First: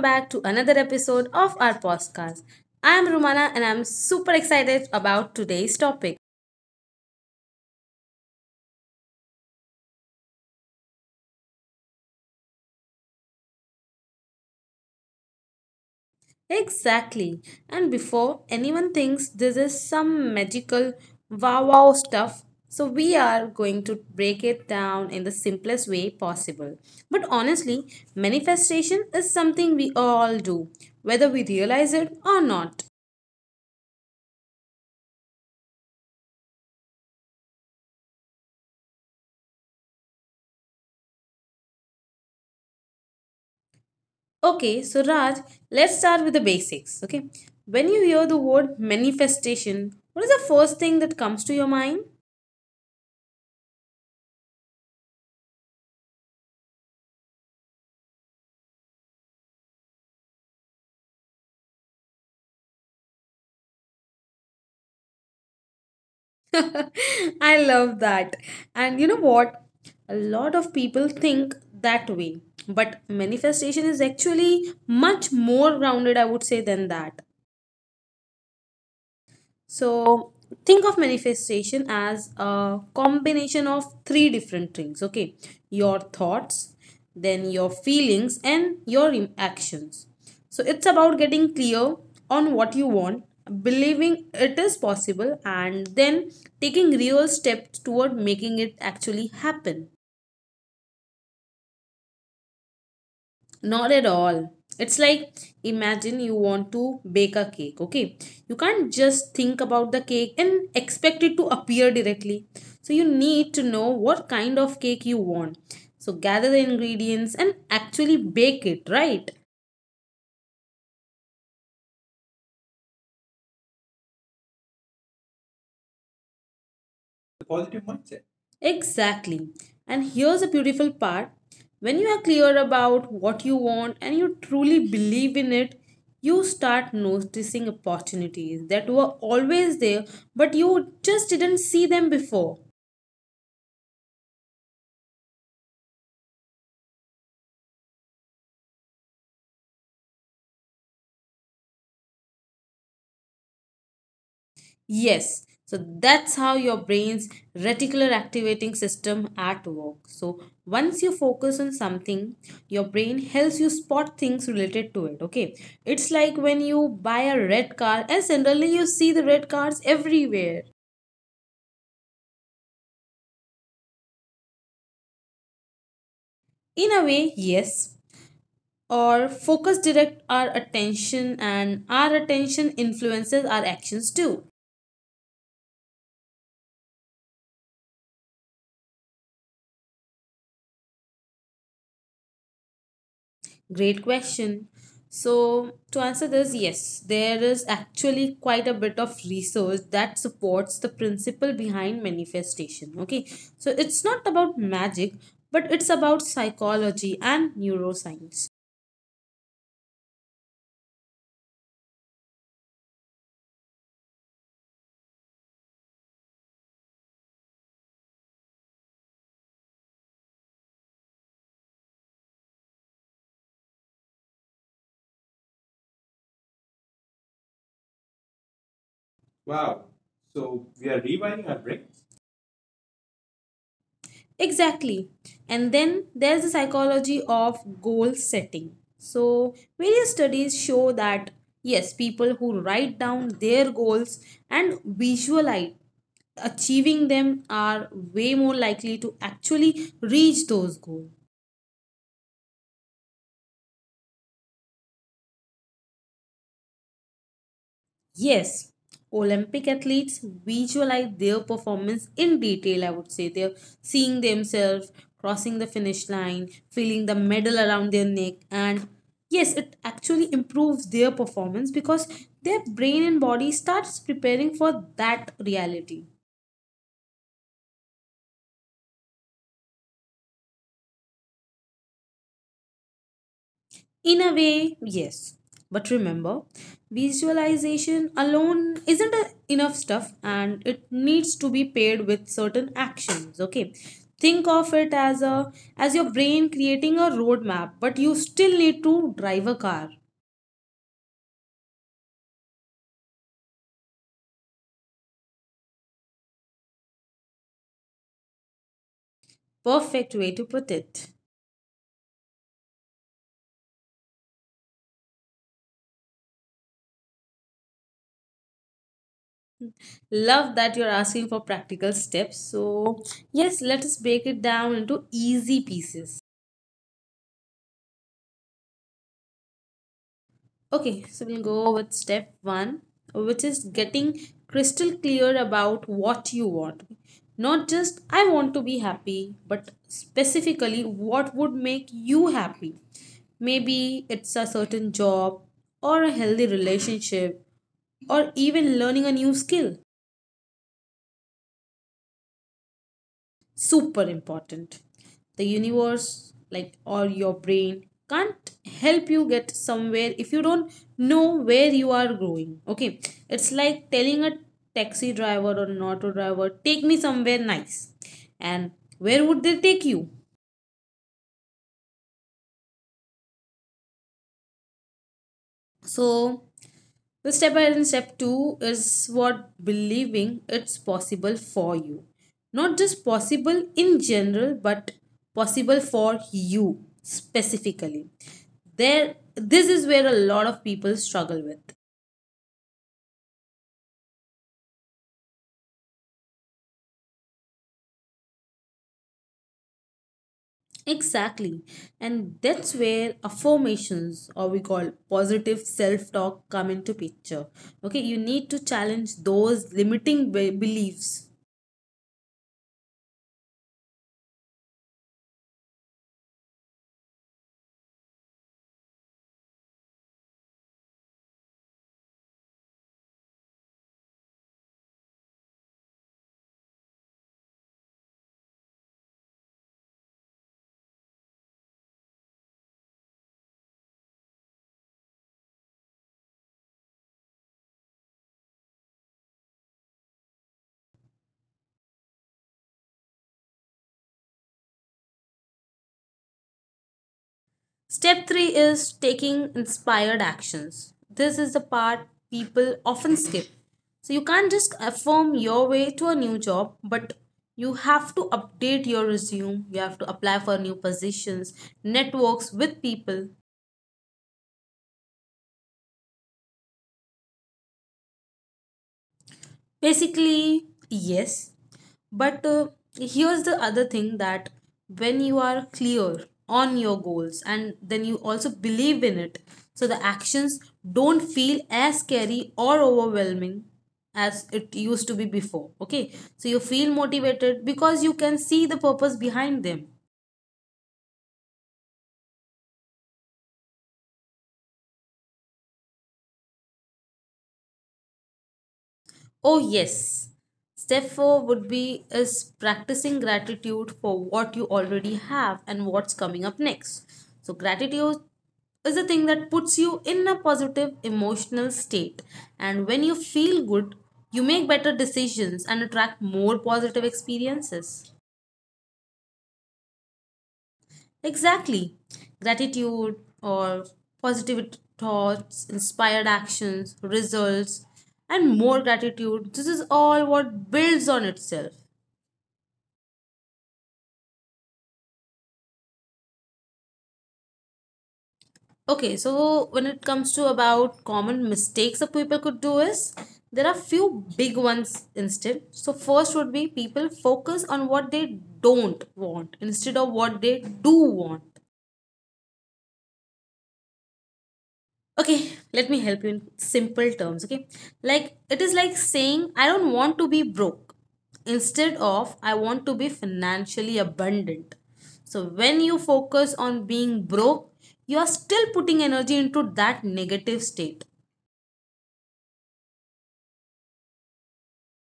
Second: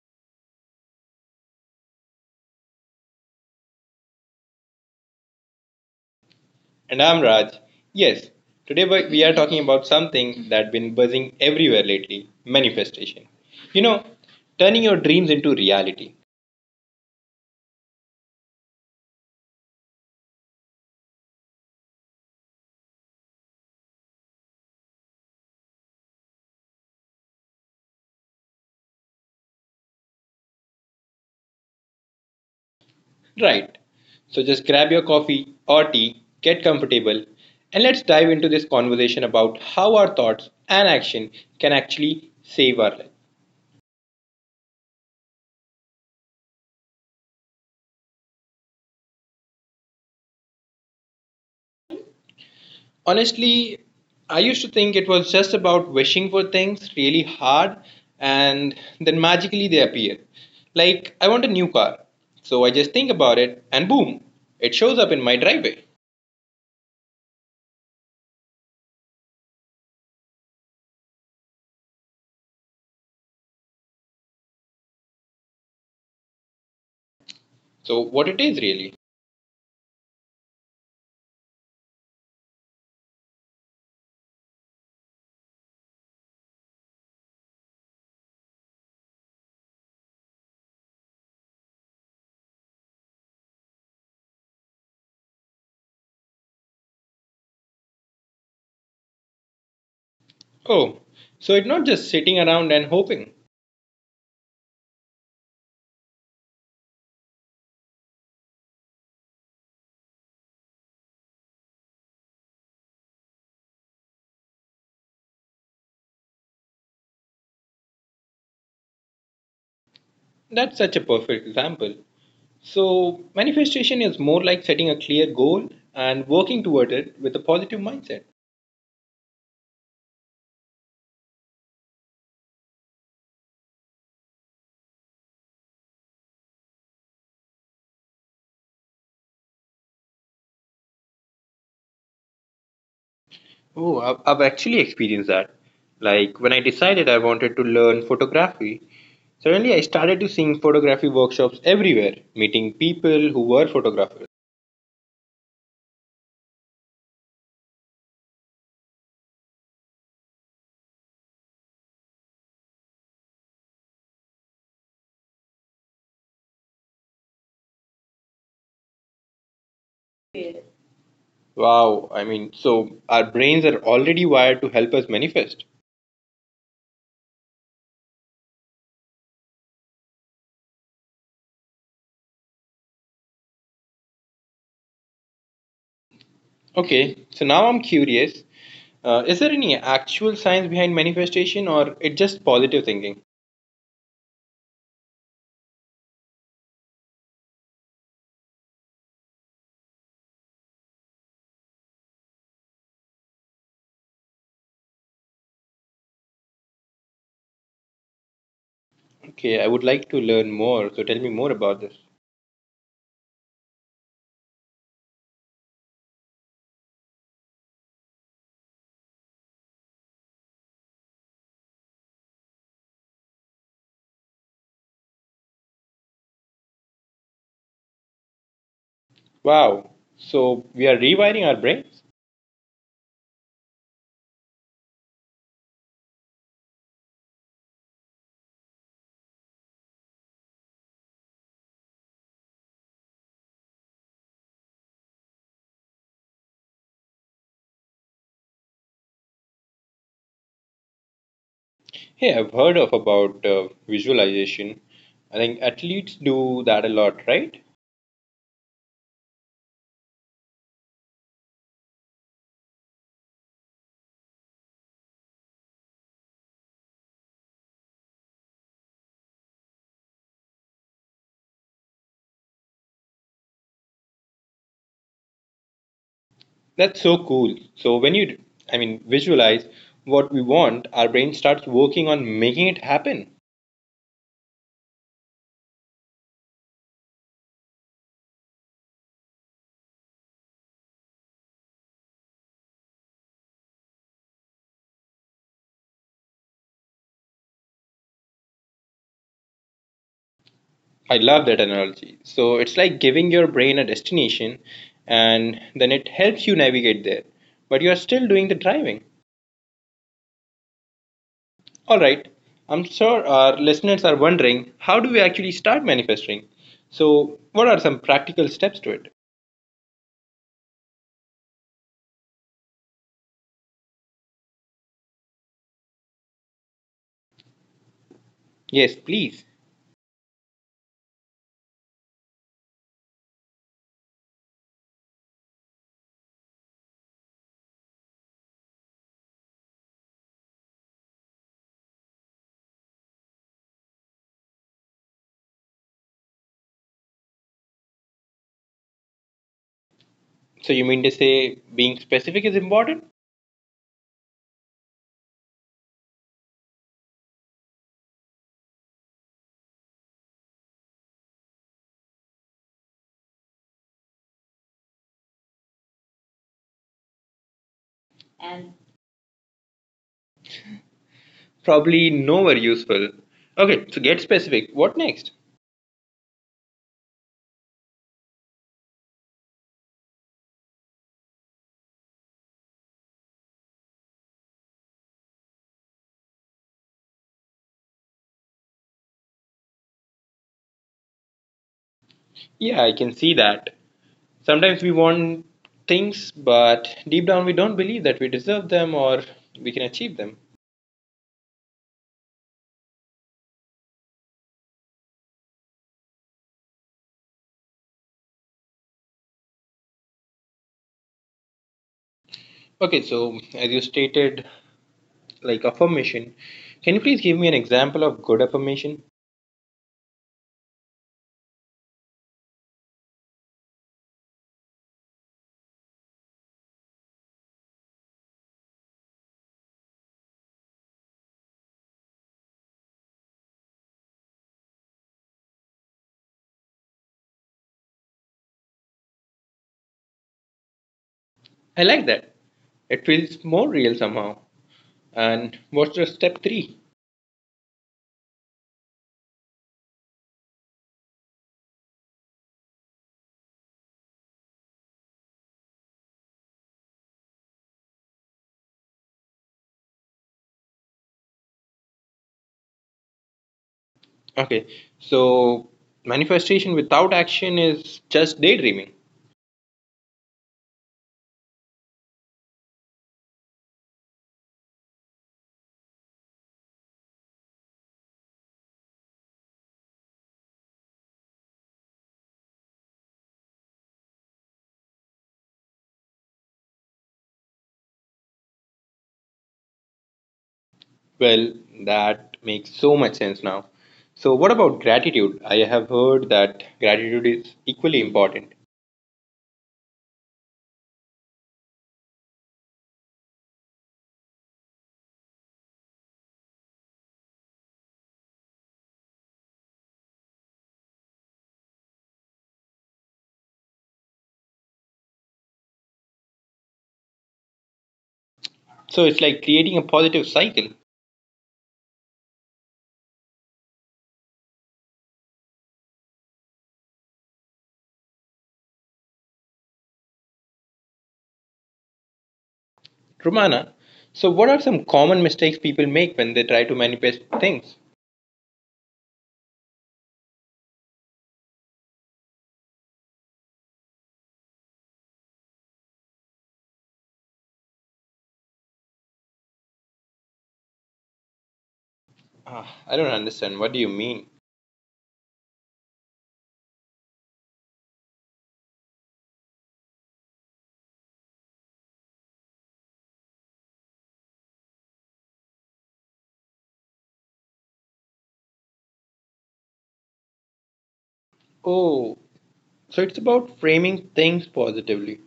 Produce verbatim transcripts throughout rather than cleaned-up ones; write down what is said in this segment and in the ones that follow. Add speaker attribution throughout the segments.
Speaker 1: back to another episode of our podcast. I'm Rumana and I'm super excited about today's topic.
Speaker 2: And I'm Raj. Yes, today we we are talking about something that's been buzzing everywhere lately manifestation. You know, turning your dreams into reality.
Speaker 1: Exactly. And before anyone thinks this is some magical wow wow stuff, so we are going to break it down in the simplest way possible. But honestly, manifestation is something we all do, whether we realize it or not.
Speaker 2: Right. So just grab your coffee or tea, get comfortable, and let's dive into this conversation about how our thoughts and action can actually save our life.
Speaker 1: Okay, so Raj, let's start with the basics. Okay, when you hear the word manifestation, what is the first thing that comes to your mind?
Speaker 2: Honestly, I used to think it was just about wishing for things really hard and then magically they appear. Like, I want a new car. So I just think about it and boom, it shows up in my driveway.
Speaker 1: I love that. And you know what? A lot of people think that way, but manifestation is actually much more grounded, I would say, than that.
Speaker 2: So, what it is really?
Speaker 1: So think of manifestation as a combination of three different things, okay? Your thoughts, then your feelings, and your im- actions. So it's about getting clear on what you want, believing it is possible, and then taking real steps toward making it actually happen.
Speaker 2: Oh, so it's not just sitting around and hoping.
Speaker 1: Not at all. It's like imagine you want to bake a cake, okay? You can't just think about the cake and expect it to appear directly. So you need to know what kind of cake you want. So gather the ingredients and actually bake it, right?
Speaker 2: That's such a perfect example. So, manifestation is more like setting a clear goal and working toward it with a positive mindset.
Speaker 1: Exactly. And here's a beautiful part. When you are clear about what you want and you truly believe in it, you start noticing opportunities that were always there, but you just didn't see them before.
Speaker 2: Oh, I've, I've actually experienced that. Like when I decided I wanted to learn photography, suddenly I started to seeing photography workshops everywhere, meeting people who were photographers.
Speaker 1: Yes. So that's how your brain's reticular activating system at work. So once you focus on something, your brain helps you spot things related to it. Okay. It's like when you buy a red car and suddenly you see the red cars everywhere.
Speaker 2: Wow, I mean, so our brains are already wired to help us manifest.
Speaker 1: In a way, yes. Or focus direct our attention and our attention influences our actions too.
Speaker 2: Okay, so now I'm curious. Uh, is there any actual science behind manifestation or it just positive thinking?
Speaker 1: Great question. So, to answer this, yes, there is actually quite a bit of research that supports the principle behind manifestation. Okay, so it's not about magic, but it's about psychology and neuroscience.
Speaker 2: Okay, I would like to learn more, so tell me more about this. Wow, so we are rewiring our brains?
Speaker 1: Exactly. And then there's the psychology of goal setting. So, various studies show that yes, people who write down their goals and visualize achieving them are way more likely to actually reach those goals.
Speaker 2: Hey, I've heard of about uh, visualization. I think athletes do that a lot, right?
Speaker 1: Yes, Olympic athletes visualize their performance in detail, I would say. They're seeing themselves crossing the finish line, feeling the medal around their neck, and yes, it actually improves their performance because their brain and body starts preparing for that reality.
Speaker 2: That's so cool. So when you, I mean, visualize what we want, our brain starts working on making it happen.
Speaker 1: In a way, yes. But remember, visualization alone isn't a- enough stuff and it needs to be paired with certain actions, okay? Think of it as a as your brain creating a roadmap, but you still need to drive a car.
Speaker 2: I love that analogy. So it's like giving your brain a destination and then it helps you navigate there. But you're still doing the driving.
Speaker 1: Perfect way to put it.
Speaker 2: All right. I'm sure our listeners are wondering how do we actually start manifesting? So, what are some practical steps to it?
Speaker 1: Love that you're asking for practical steps. So, yes, let us break it down into easy pieces.
Speaker 2: Yes, please.
Speaker 1: Okay, so we'll go with step one, which is getting crystal clear about what you want. Not just I want to be happy, but specifically what would make you happy. Maybe it's a certain job, or a healthy relationship, or even learning a new skill.
Speaker 2: So you mean to say being specific is important?
Speaker 1: Super important. The universe, like, or your brain can't help you get somewhere if you don't know where you are going. Okay, it's like telling a taxi driver or an auto driver take me somewhere nice, and where would they take you?
Speaker 2: Probably nowhere useful. Okay, so get specific. What next?
Speaker 1: So The step by step two is what believing it's possible for you. Not just possible in general, but possible for you specifically. There this is where a lot of people struggle with.
Speaker 2: Yeah, I can see that. Sometimes we want things, but deep down we don't believe that we deserve them or we can achieve them.
Speaker 1: Exactly. And that's where affirmations or we call positive self-talk come into picture. Okay, you need to challenge those limiting be- beliefs.
Speaker 2: Okay, so as you stated, like affirmation, can you please give me an example of good affirmation? I like that. It feels more real somehow. And what's the step three?
Speaker 1: Step three is taking inspired actions. This is the part people often skip. So you can't just affirm your way to a new job, but you have to update your resume, you have to apply for new positions, networks with people.
Speaker 2: Okay, so manifestation without action is just daydreaming.
Speaker 1: Basically, yes. But uh, here's the other thing that when you are clear on your goals and then you also believe in it, so the actions don't feel as scary or overwhelming as it used to be before. Okay, so you feel motivated because you can see the purpose behind them.
Speaker 2: Well, that makes so much sense now. So, what about gratitude? I have heard that gratitude is equally important.
Speaker 1: Oh, yes. Step four would be is practicing gratitude for what you already have and what's coming up next. So gratitude is a thing that puts you in a positive emotional state. And when you feel good, you make better decisions and attract more positive experiences.
Speaker 2: So, it's like creating a positive cycle.
Speaker 1: Exactly. Gratitude or positive thoughts, inspired actions, results, and more gratitude. This is all what builds on itself.
Speaker 2: Romana, so what are some common mistakes people make when they try to manifest things?
Speaker 1: Okay, so when it comes to about common mistakes that people could do is there are few big ones instead. So first would be people focus on what they don't want instead of what they do want.
Speaker 2: Ah, I don't understand. What do you mean?
Speaker 1: Okay, let me help you in simple terms, okay? Like it is like saying I don't want to be broke instead of I want to be financially abundant. So when you focus on being broke, you are still putting energy into that negative state.
Speaker 2: Oh, so it's about framing things positively.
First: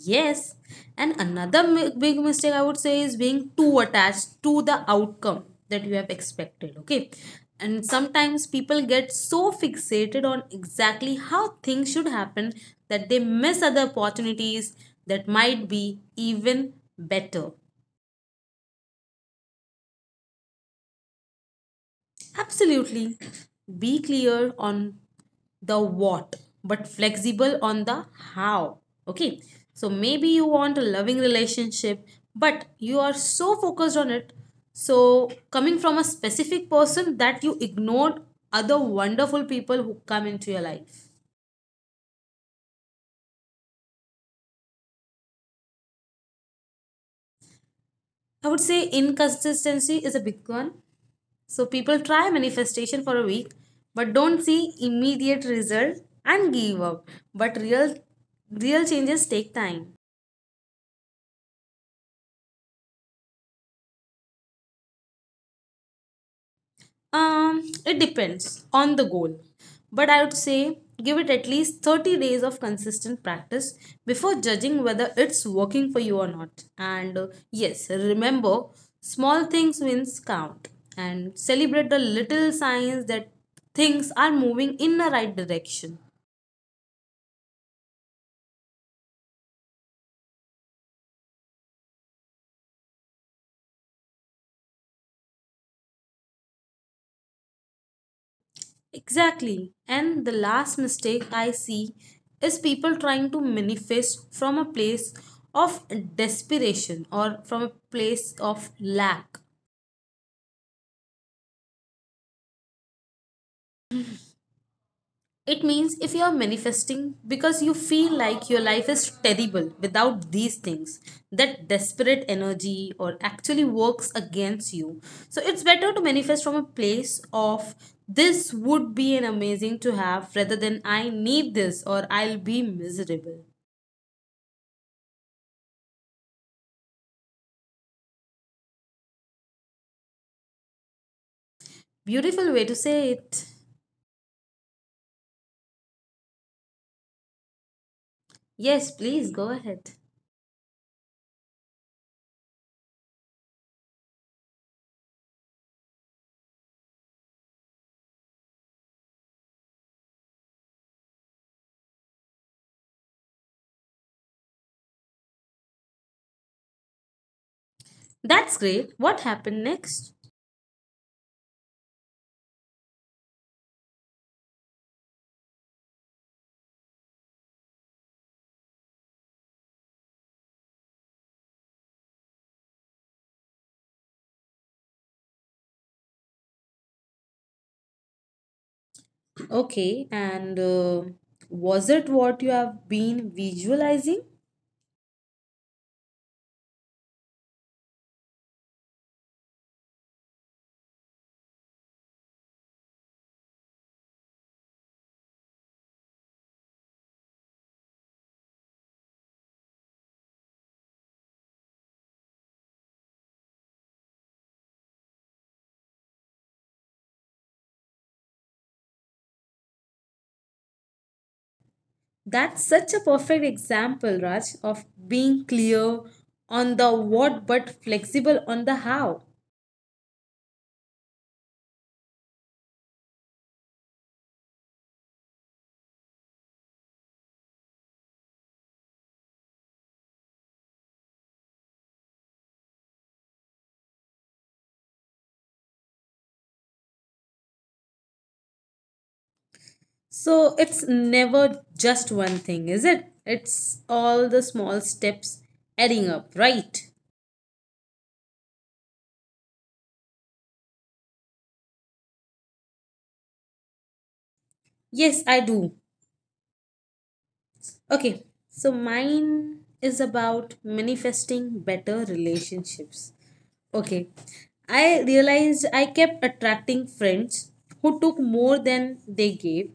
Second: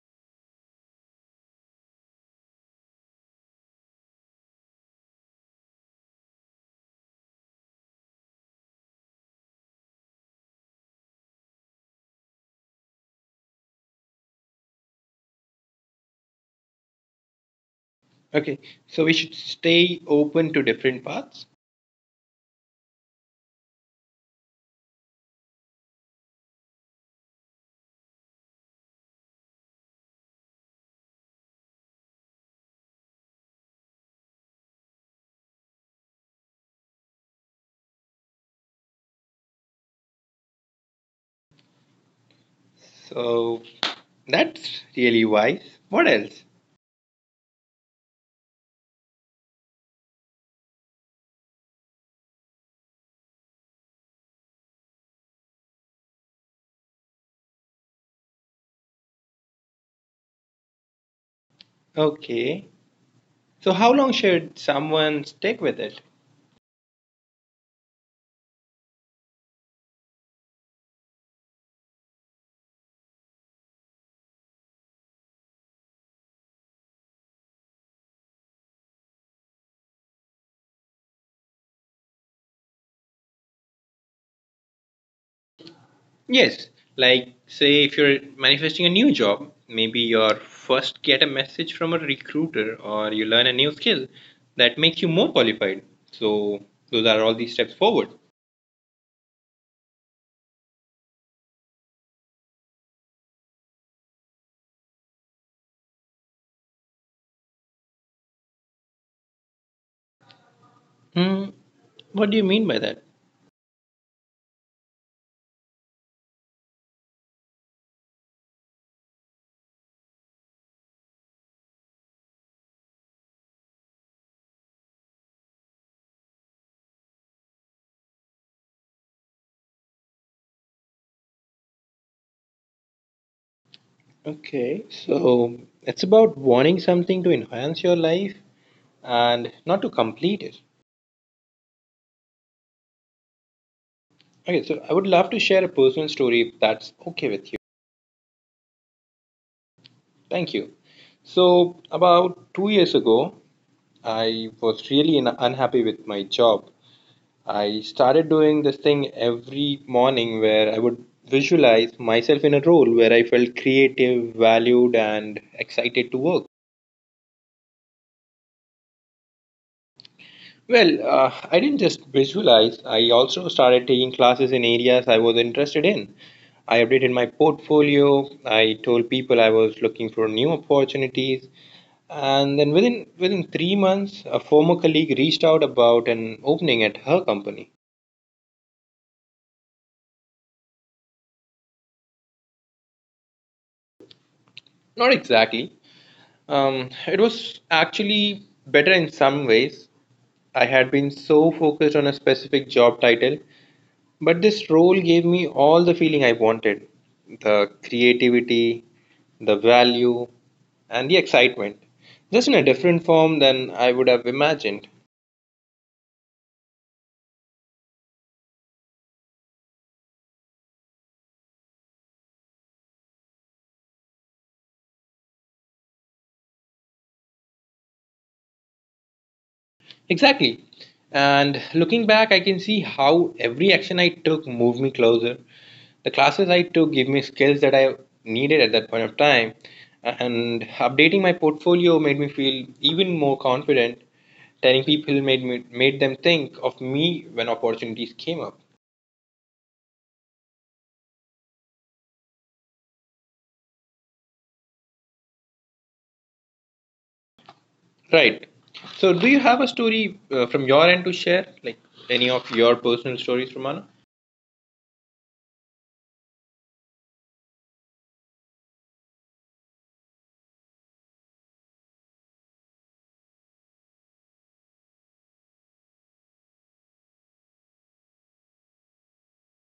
Speaker 1: Yes, and another mi- big mistake I would say is being too attached to the outcome that you have expected. Okay, and sometimes people get so fixated on exactly how things should happen that they miss other opportunities that might be even better.
Speaker 2: Okay, so we should stay open to different paths.
Speaker 1: Absolutely. Be clear on the what, but flexible on the how. Okay. So maybe you want a loving relationship, but you are so focused on it. So, coming from a specific person that you ignored other wonderful people who come into your life.
Speaker 2: So, that's really wise. What else?
Speaker 1: I would say inconsistency is a big one. So people try manifestation for a week but don't see immediate result and give up. But real real changes take time.
Speaker 2: Okay. So, how long should someone stick with it?
Speaker 1: Um it depends on the goal. But I would say give it at least thirty days of consistent practice before judging whether it's working for you or not. And uh, yes, remember small things wins count and celebrate the little signs that things are moving in the right direction.
Speaker 2: Yes, like say if you're manifesting a new job, maybe you first get a message from a recruiter or you learn a new skill that makes you more qualified. So, those are all these steps forward.
Speaker 1: Exactly. And the last mistake I see is people trying to manifest from a place of desperation or from a place of lack.
Speaker 2: Hmm, what do you mean by that?
Speaker 1: It means if you are manifesting because you feel like your life is terrible without these things, that desperate energy or actually works against you. So it's better to manifest from a place of this would be an amazing to have rather than I need this or I'll be miserable.
Speaker 2: Okay, so it's about wanting something to enhance your life and not to complete it.
Speaker 1: Beautiful way to say it.
Speaker 2: Okay, so I would love to share a personal story if that's okay with you.
Speaker 1: Yes, please go ahead.
Speaker 2: Thank you. So, about two years ago, I was really un- unhappy with my job. I started doing this thing every morning where I would visualize myself in a role where I felt creative, valued, and excited to work.
Speaker 1: That's great. What happened next?
Speaker 2: Well, uh, I didn't just visualize, I also started taking classes in areas I was interested in. I updated my portfolio. I told people I was looking for new opportunities, and then within within three months, a former colleague reached out about an opening at her company.
Speaker 1: Okay, and uh, was it what you have been visualizing?
Speaker 2: Not exactly. Um, it was actually better in some ways. I had been so focused on a specific job title, but this role gave me all the feeling I wanted the creativity, the value, and the excitement, just in a different form than I would have imagined.
Speaker 1: That's such a perfect example, Raj, of being clear on the what but flexible on the how.
Speaker 2: Exactly. And looking back, I can see how every action I took moved me closer. The classes I took gave me skills that I needed at that point of time. And updating my portfolio made me feel even more confident. Telling people made me, made them think of me when opportunities came up.
Speaker 1: So it's never just one thing, is it? It's all the small steps adding up, right?
Speaker 2: Right. So, do you have a story uh, from your end to share? Like any of your personal stories, Romana?
Speaker 1: Yes, I do. Okay, so mine is about manifesting better relationships. Okay, I realized I kept attracting friends who took more than they gave.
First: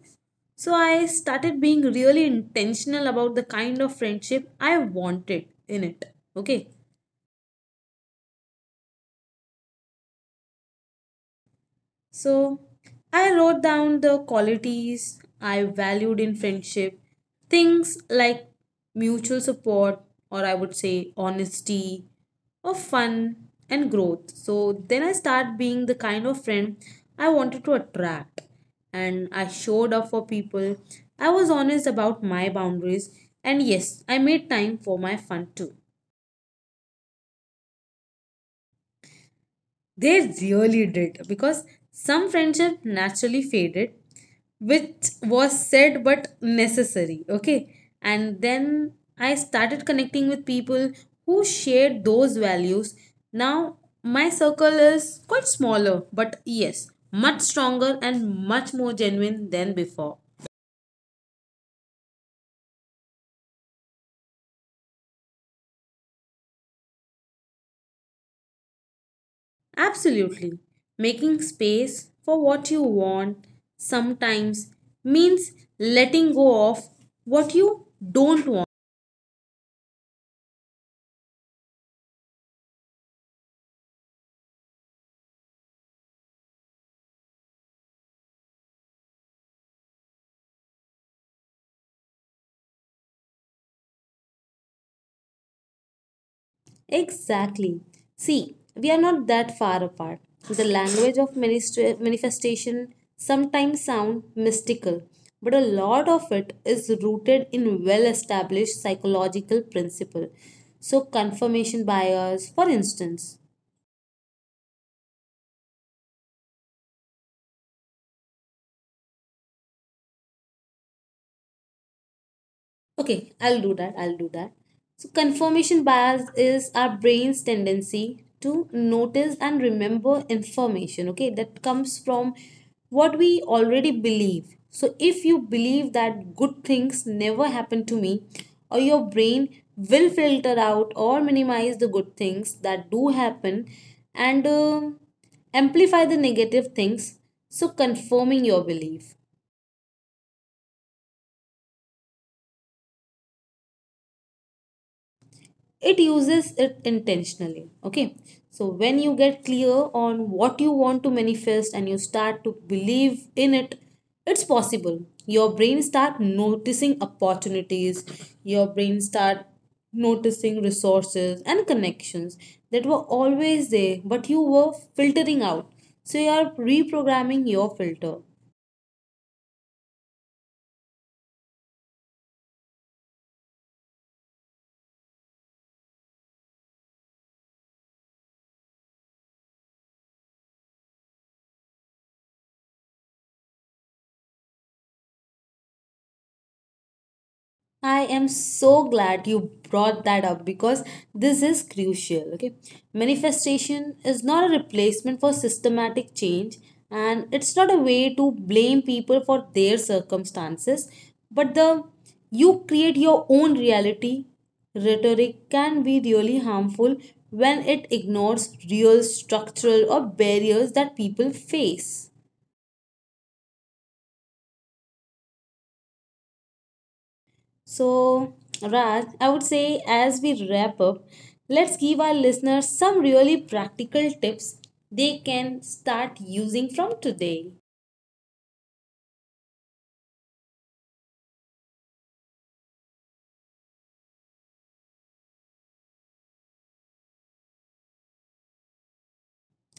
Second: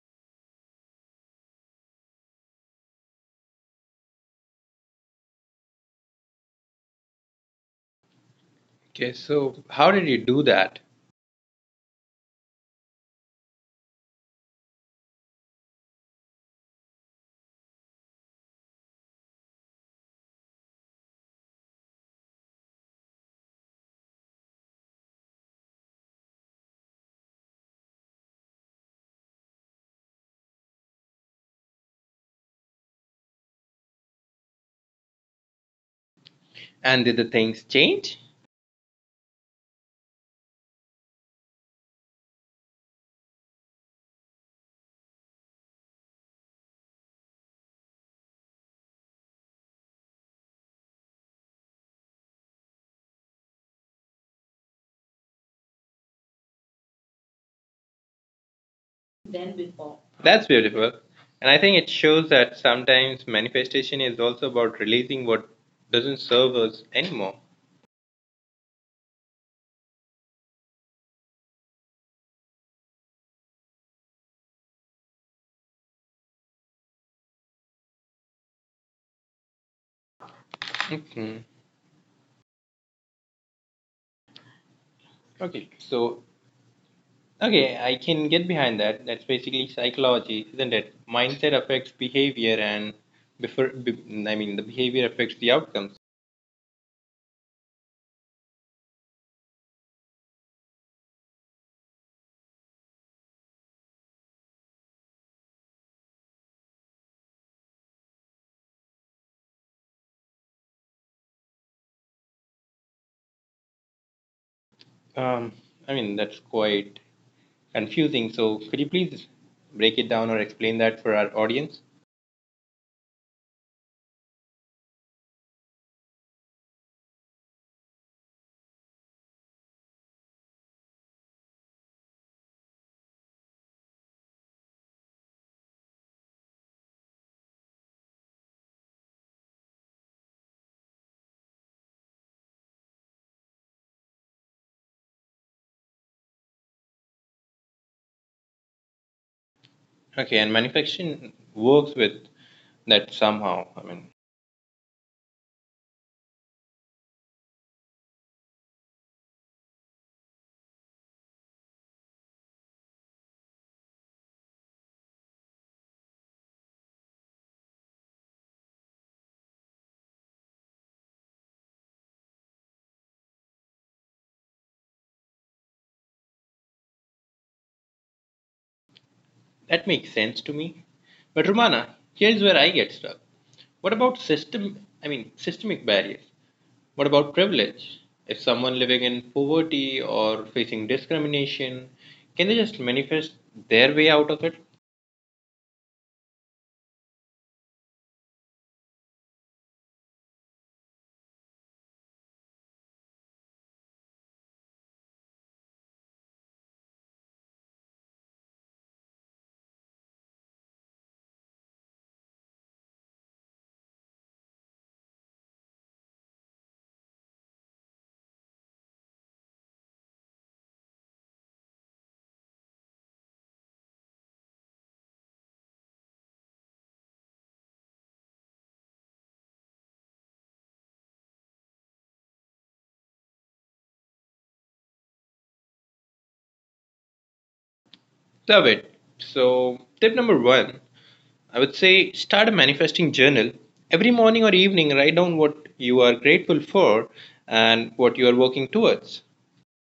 Speaker 1: So I started being really intentional about the kind of friendship I wanted in it. Okay,
Speaker 2: Okay, so how did you do that?
Speaker 1: so I wrote down the qualities I valued in friendship, things like mutual support, or I would say honesty, or fun and growth. So then I start being the kind of friend I wanted to attract, and I showed up for people. I was honest about my boundaries, and yes, I made time for my fun too.
Speaker 2: And did the things change?
Speaker 1: They really did because some friendship naturally faded, which was said but necessary. Okay. And then I started connecting with people who shared those values. Now my circle is quite smaller, but yes, much stronger and much more genuine than before.
Speaker 2: That's beautiful. And I think it shows that sometimes manifestation is also about releasing what doesn't serve us anymore.
Speaker 1: Absolutely. Making space for what you want sometimes means letting go of what you don't want.
Speaker 2: Mhm. Okay, so, okay, I can get behind that. That's basically psychology, isn't it? Mindset affects behavior, and before, be, I mean, the behavior affects the outcomes.
Speaker 1: Exactly. See, we are not that far apart. The language of manist- manifestation sometimes sound mystical, but a lot of it is rooted in well-established psychological principle. So confirmation bias, for instance.
Speaker 2: Um, I mean, that's quite confusing. So, could you please break it down or explain that for our audience?
Speaker 1: Okay, I'll do that. I'll do that. So, confirmation bias is our brain's tendency to notice and remember information, okay, that comes from what we already believe. So, if you believe that good things never happen to me, or your brain will filter out or minimize the good things that do happen and uh, amplify the negative things, so confirming your belief.
Speaker 2: Okay, and manufacturing works with that somehow. I mean,
Speaker 1: It uses it intentionally, okay? So when you get clear on what you want to manifest and you start to believe in it, it's possible your brain start noticing opportunities, your brain start noticing resources and connections that were always there but you were filtering out. So you are reprogramming your filter.
Speaker 2: that makes sense to me. But Romana, here's where I get stuck. What about system I mean systemic barriers? What about privilege? If someone living in poverty or facing discrimination, can they just manifest their way out of it?
Speaker 1: I am so glad you brought that up because this is crucial. Okay. Manifestation is not a replacement for systematic change and it's not a way to blame people for their circumstances, but the you create your own reality rhetoric can be really harmful when it ignores real structural or barriers that people face. So, Raj, I would say as we wrap up, let's give our listeners some really practical tips they can start using from today.
Speaker 2: Love it. So tip number one, I would say start a manifesting journal. Every morning or evening write down what you are grateful for and what you are working towards.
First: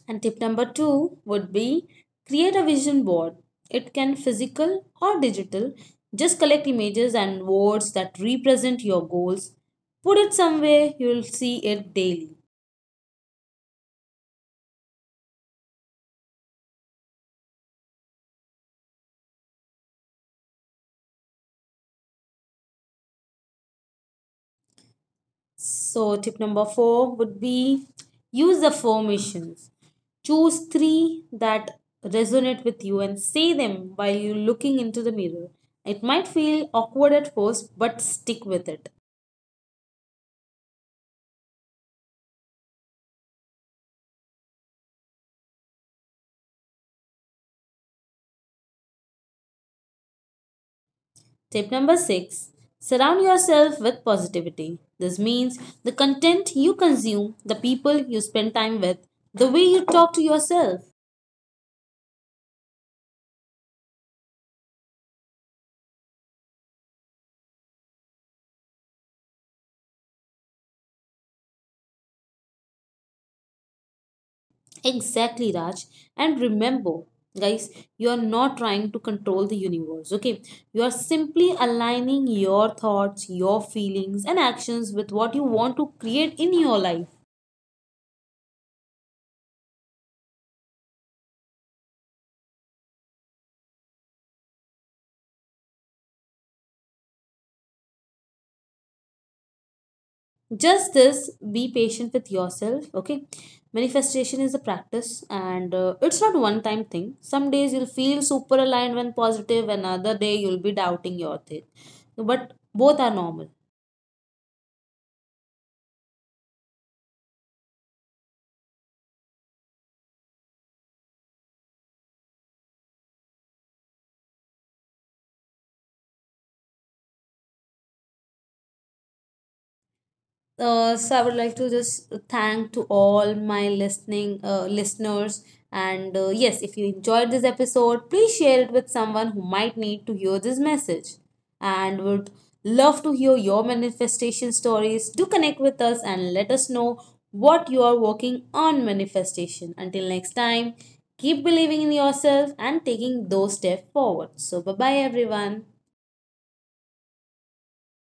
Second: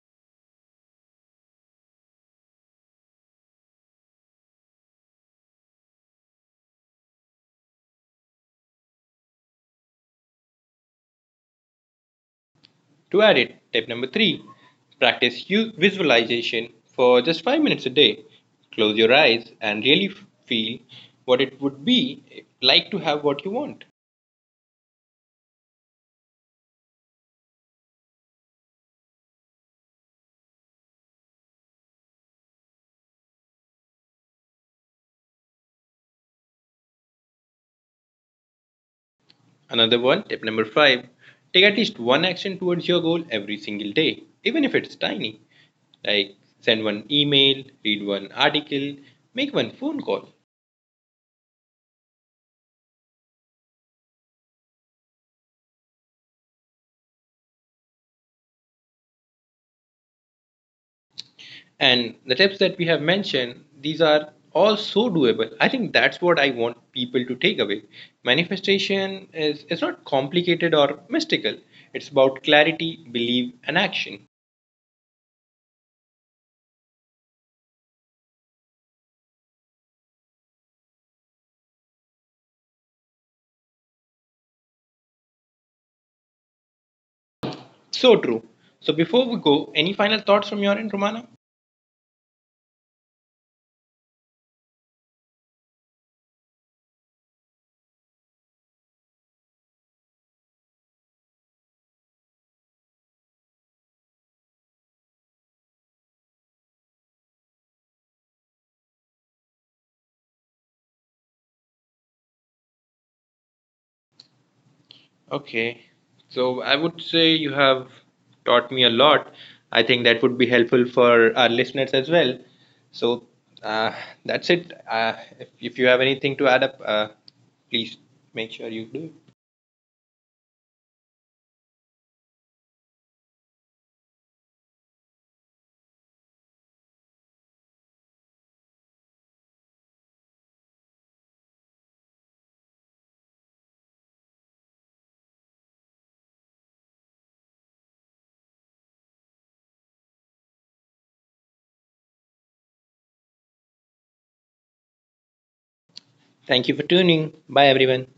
Speaker 1: And tip number two would be create a vision board. It can physical or digital. Just collect images and words that represent your goals. Put it somewhere you'll see it daily.
Speaker 2: To add it, tip number three practice visualization for just five minutes a day. Close your eyes and really feel what it would be like to have what you want.
Speaker 1: So, tip number four would be use affirmations. Choose three that resonate with you and say them while you're looking into the mirror. It might feel awkward at first, but stick with it.
Speaker 2: Another one, tip number five take at least one action towards your goal every single day, even if it's tiny. Like send one email, read one article, make one phone call.
Speaker 1: Tip number six surround yourself with positivity. This means the content you consume, the people you spend time with, the way you talk to yourself.
Speaker 2: And the tips that we have mentioned, these are all so doable. I think that's what I want people to take away. Manifestation is it's not complicated or mystical. It's about clarity, belief, and action.
Speaker 1: Exactly, Raj. And remember, guys, you are not trying to control the universe, okay? You are simply aligning your thoughts, your feelings, and actions with what you want to create in your life.
Speaker 2: So true. So before we go, any final thoughts from your end, Romana?
Speaker 1: Just this, be patient with yourself, okay? Manifestation is a practice and uh, it's not one time thing. Some days you'll feel super aligned when positive, another day you'll be doubting your thing. But both are normal.
Speaker 2: Okay. So I would say you have taught me a lot. I think that would be helpful for our listeners as well. So uh, that's it. Uh, if, if you have anything to add up, uh, please make sure you do.
Speaker 1: Uh, so I would like to just thank to all my listening uh, listeners. And uh, yes, if you enjoyed this episode, please share it with someone who might need to hear this message and would love to hear your manifestation stories. Do connect with us and let us know what you are working on manifestation. Until next time, keep believing in yourself and taking those steps forward. So, bye bye, everyone.
Speaker 2: Thank you for tuning. Bye, everyone.